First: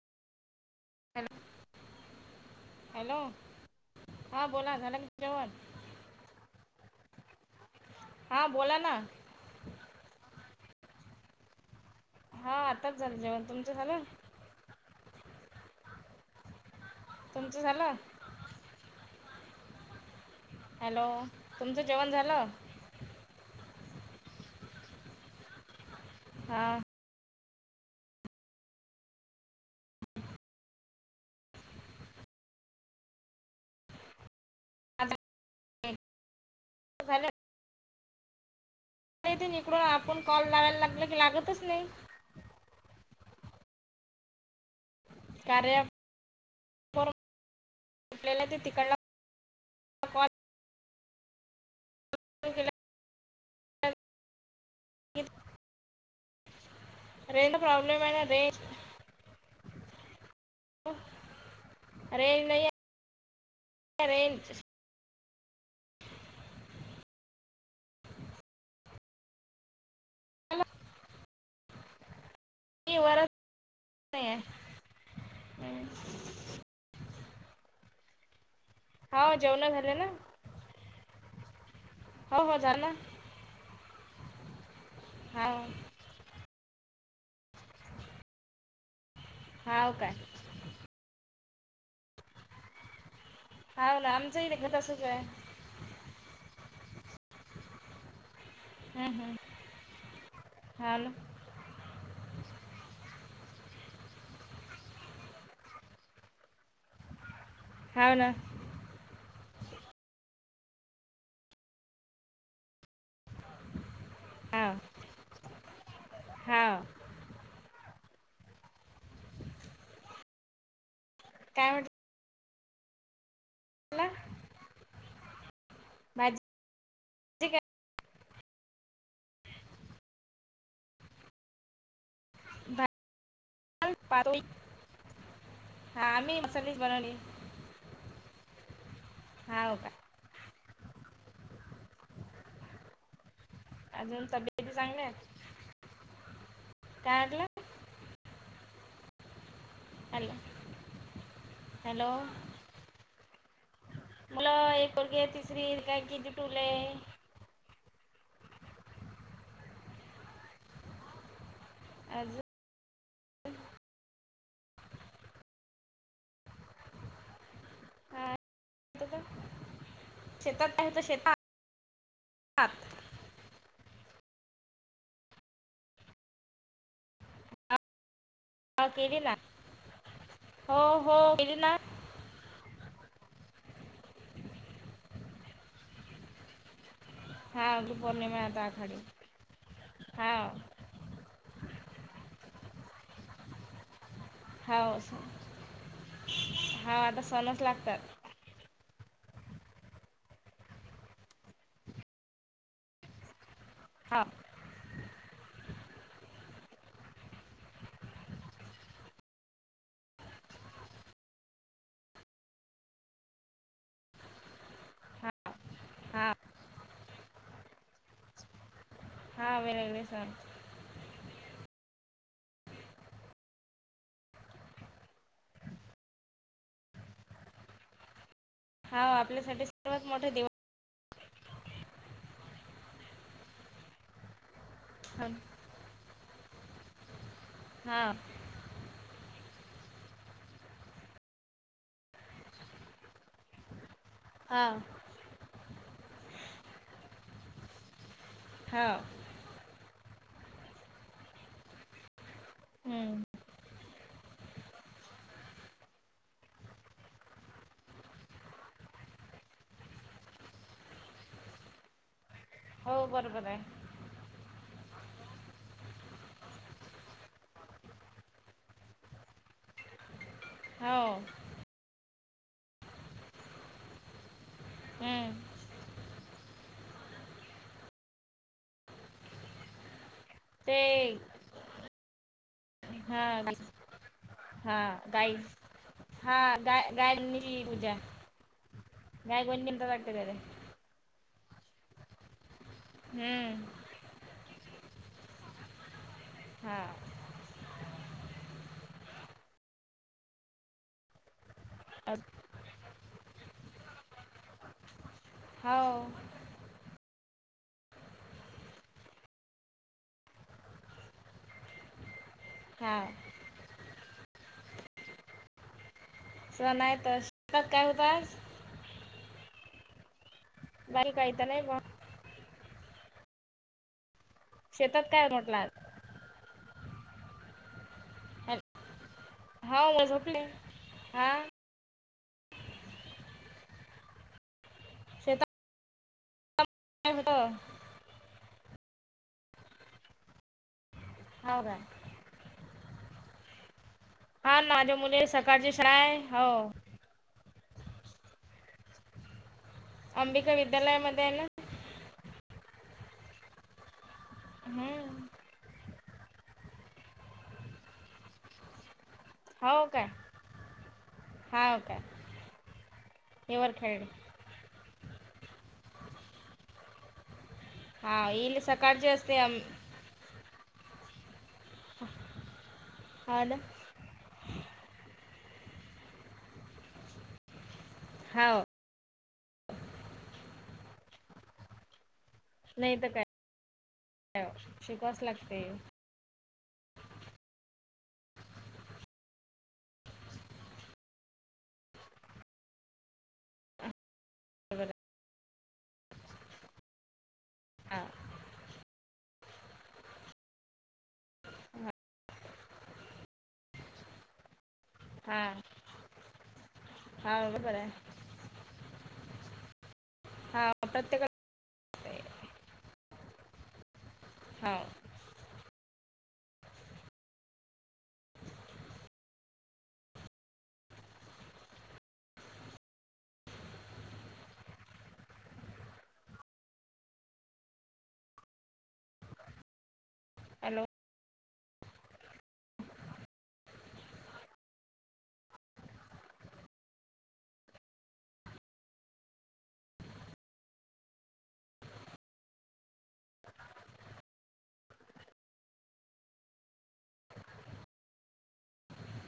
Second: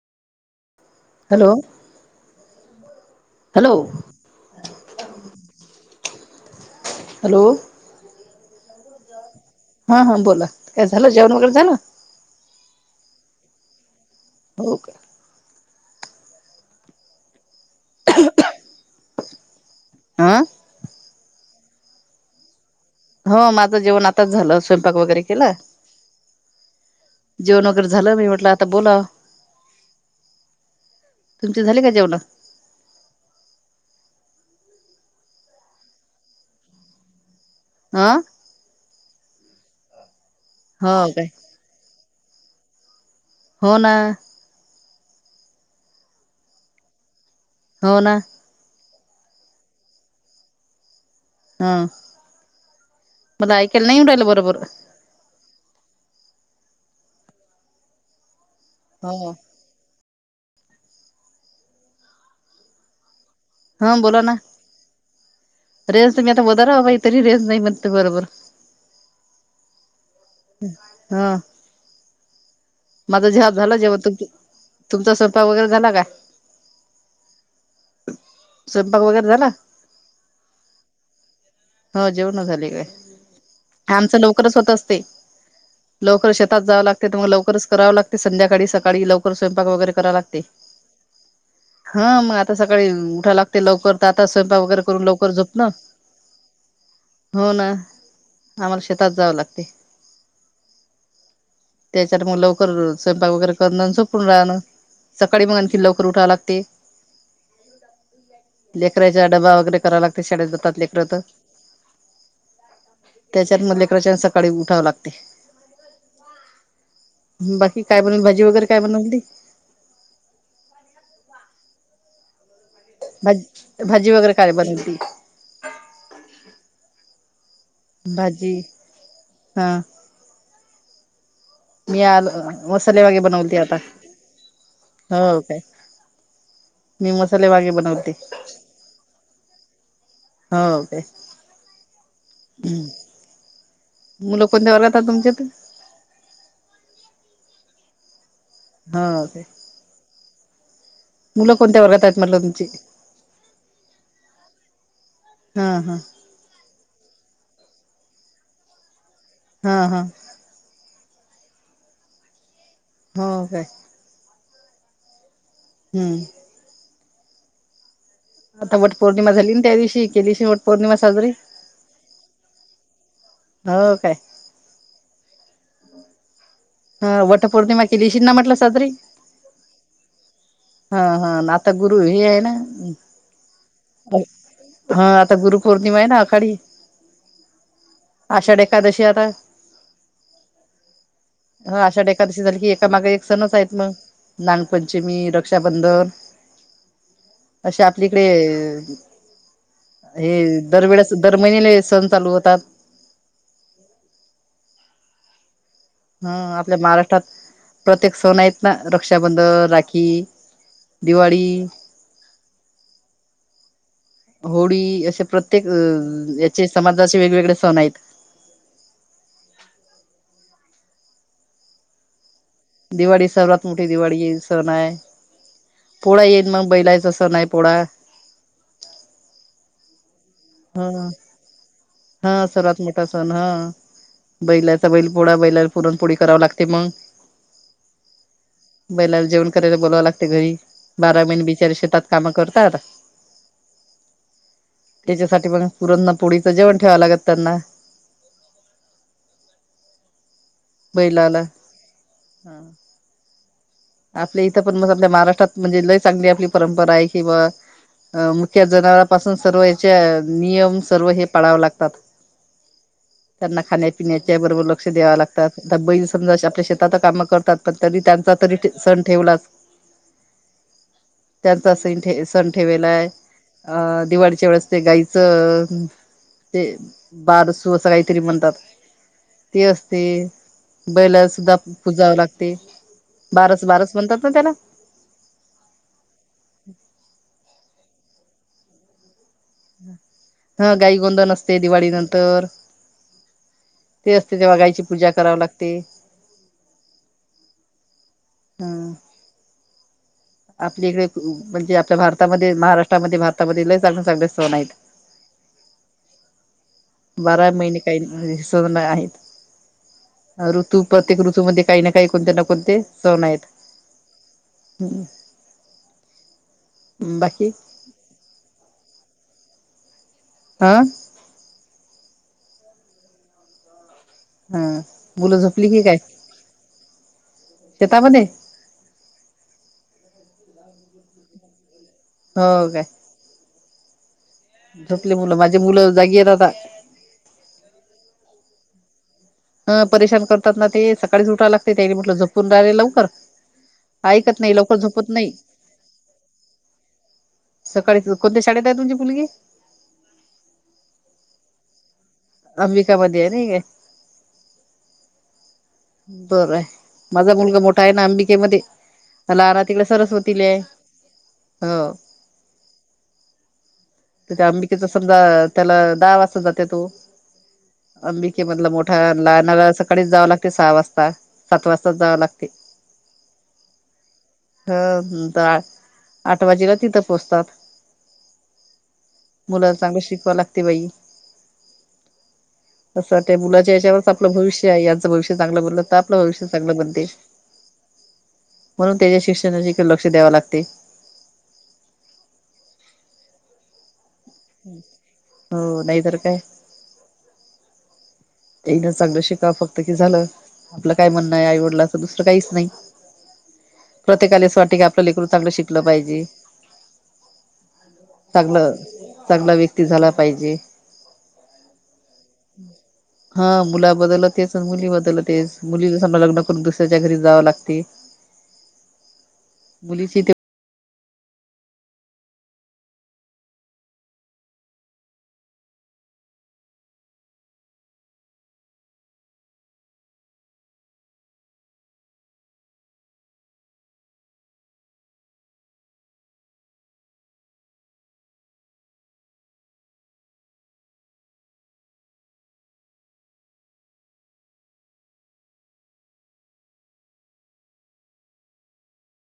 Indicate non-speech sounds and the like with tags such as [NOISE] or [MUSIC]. Hello hello? Hello हा, बोला. झाल का जेवण? हॅलो? हा, बोला ना. हा हा, बोला. काय झालं, जेवण वगैरे झालं? हा, आताच झालं जेवण, तुमचं झालं? हो का? तुमचं झालं? हा हॅलो? तुमचं जेवण झालं? हो, माझं जेवण आताच झालं, स्वयंपाक वगैरे केला हा. जेवण वगैरे झालं, मी म्हटलं आता बोला तुमच झाले का जेवण? [UNINTELLIGIBLE] [INAUDIBLE] आ इथे निकडून आपण कॉल लावायला हो लागलं की, काय लागतच नाही. हो ना. कार्या हो ना. लेला ते तिकळला हा, केला मला ऐकायला येऊन नाही राहिलं, बरोबर. [UNINTELLIGIBLE] प्रॉब्लेम आहे न रे हा. अरे नाही हा, आहे बोला ना. रेंज रेस तुम्हीता वदारा काहीतरी रेस नाही मणते बरोबर. [INAUDIBLE] हम. मी वरच माझा [UNINTELLIGIBLE] झाल जेवण नाही आहे [UNINTELLIGIBLE] तुमचा स्वयंपाक वगैरे हम्म. झाला काय? हाव, जेवण झाले ना. हो, जेवण हो झाले. झालं ना आमच लवकरच होत असते. हा. लवकरच शेतात जावं लागतय, तर मग लवकरच करावं लागतय, संध्याकाळी, सकाळी, त्यामुळे लवकर स्वयंपाक वगैरे हाव कराव काय लागतय. हा, मग आता सकाळी उठायला लागतय, लवकर हाव तर ना आता आमचं इथे स्वयंपाक घर वगैरे तसंच करून आहे लवकर झोपतो. हो ना, आम्हाला शेतात जावं लागतय. हॅलो? त्याच्यावर मग लवकर, स्वयंपाक वगैरे करणं सपून राहणं. सकाळी मग आणखी लवकर उठाव लागतय. हा ना. लेकराच्या डबा वगैरे करावा लागतय, शाळेत जात लेकरं तर. त्याच्यात मग लेकरांच्या सकाळी उठावं लागतय. हा. बाकी काय बनवल, भाजी वगैरे काय बनवली? काय [UNINTELLIGIBLE] भज भजी म्हटलं वगैरे काय बनवीती? [UNINTELLIGIBLE] भजी हा मी आल मसालेवागे बनवते आता भात पातोळी हो काय [UNINTELLIGIBLE] मी मसाले वांगे बनवते. हा ओ काय. हो काय. अजून हम्म मुलं कोणत्या तब्येती वर्गात चांगल्या आहेत तुमचे आता. काय म्हंटला? हाे काय? हॅलो! मुलं कोणत्या वर्गात आहेत म्हटलं तुमची? मुल एक पुर्गीय तिसरी हा हा काय किती टुलेय हा हा. आज हो काय? [INAUDIBLE] हम्म. हा. आता वट येत होतं पौर्णिमा का? झाली ना त्या दिवशी केलीशी वट शेतात काय पौर्णिमा होतं साजरी शेतात हो काय? ह वट पौर्णिमा केलीशी ना म्हटलं हा, साजरी? [INAUDIBLE] ह ह हो केली आता ना गुरु हे आहे ना हा आता गुरुपौर्णिमा आहे ना आखाडी हा गुरु पूर्णिमा आषाढ आता आखाडी एकादशी आता हा ह आषाढी एकादशी झाली की एका माग एक सणच आहेत मग. हो नागपंचमी हो रक्षाबंधन आता सणच अशे आपली लागतात इकडे हे दरवेळेस दर महिने ला हे सण चालू होतात. हा. हा आपल्या महाराष्ट्रात प्रत्येक सण आहेत ना रक्षाबंध राखी दिवाळी होडी अशे हा प्रत्ये हा प्रत्येक याचे समाजाचे वेगवेगळे सण आहेत. हा वेगळे वेगळे सण दिवाळी सर्वात मोठी दिवाळी सण आहे. पोळा येईन मग बैलाच सण आहे पोळा. हा आपल्या साठी सर्वात मोठा दिवाळी हा हा सर्वात मोठा सण हा. बैलाचा बैल सण पोळा बैलाला पुरणपोळी कराव लागते मग. हा बैलाला जेवण करायला बोलावं लागते घरी बारा महिने बिचारे शेतात कामं करतात. हा. त्याच्यासाठी मग पुरणना पोळीचं जेवण ठेवावं लागत त्यांना. हा. बैलाला. हूं! आपल्या इथं पण म आपल्या महाराष्ट्रात म्हणजे लय चांगली आपली परंपरा आहे किं बॉ. अ मुक्या जनावरा पाासून सर्व याच्या नियम सर्व हे पाळाव लागतात. हो बरोबर आहे त्यांना खाण्या पिण्याच्या बरोबर लक्ष द्याव लागतात, आता बैल समजा आपल्या शेतात काम करतात, पण तरी त्यांचा तरी सण ठेवला. हाव! त्यांचा सनं ठे सण ठेवेला आहे आ दिवाळीच्या वेळेस ते हम्म गाईचं. ते बारसू असं काहीतरी म्हणतात ते असते. ते बैला सुद्धा पुजावं लागते. हा बारस बारस म्हणतात ना त्याला हा गाई. हा गा गाय [UNINTELLIGIBLE] ह गाई गोंंदन असते दिवाळी नंतर. हूं! ते असते तेव्हा गाईची पूजा करावा लागते. हां! ह! आपली इकडे म्हणजे आपल्या अ- भारतामध्ये महाराष्ट्रामध्ये, भारतामध्ये लयी चांगले चांगले सण आहेत. हाव! बारा महिने काही नं सण आहेत. ऋतू प्रत्येक ऋतूमध्ये काही ना काही कोणत्यां ना कोण ते हा सण आहेत. सण नाही त बाकी शिकतात काय होतासं. ह! त्याल काही त नाही बॉ. हं शेतात काय मुलं म्हटलं झोपली की काय, शेतामध्ये? हा झोपली हा! हो काय. झोपली मुलं शेतात माझी मुलं जागी राहता. [UNINTELLIGIBLE] ह परेशान करतात ना ते सकाळीच उठा हो लागते, का त्यानी म्हटलं झोपून राहिले लवकर आईकत हेलो आजमुने सकाळची शाळा आहे, हो सकाळीच कोणत्या शाळेत आहे तुमची मुलगी? अंबिका विद्यालयामध्ये आहे ना. अंबिका मध्ये आहे नाही काय. हूं! बर आहे माझा मुलगा मोठा आहे ना अंबिकेमध्ये. लहाना हो तिकडे काय सरस्वतीले हो. हिवरखेड. त त्या अंबिकेच समजा त्याला दहा वाजता जात्यां तो. हा अंबिके येईल मधलं मोठा, सकाळची असते आम लहाना सकाळीच जावं लागते सहा वाजता सात वाजताच जावा लागते. हा न! ह दाठ आठ वाजेला तिथं पोचतात. हं! मुलाला चांगलं शिकवा लागते बाई. नाही तर असं काय त्या मुलाच्या याच्यावरच आपलं हो. भविष्य आहे यांचं शिकवाच भविष्य लागते चांगलं बोललं तर आप ''--'' आपलं भविष्य चगलं बनते म्हणून त्याच्या शिक्षणाची लक्ष द्याव लागते. बरोबर हो नाही तर काय. हा, येन चांगलं शिकाव फक्त कि झालं आपलं काय म्हणणं आहे आईवडलाचं दुसरं काहीच नाही. प्रत्येकाले अस वाट का आपलं लेकरू चांगलं शिकलं पाहिजे. हाव बरोबर आहे. चांगलं चांगला व्यक्ती झाला पाहिजे. हा प्रत्येकाला लागते हा मुला बदलतेच हाव मुली बदलतेच. मुली समजा लग्न करून दुसऱ्याच्या घरी जाव लागते मुलीची ते. हॅलो, [INAUDIBLE] [INAUDIBLE]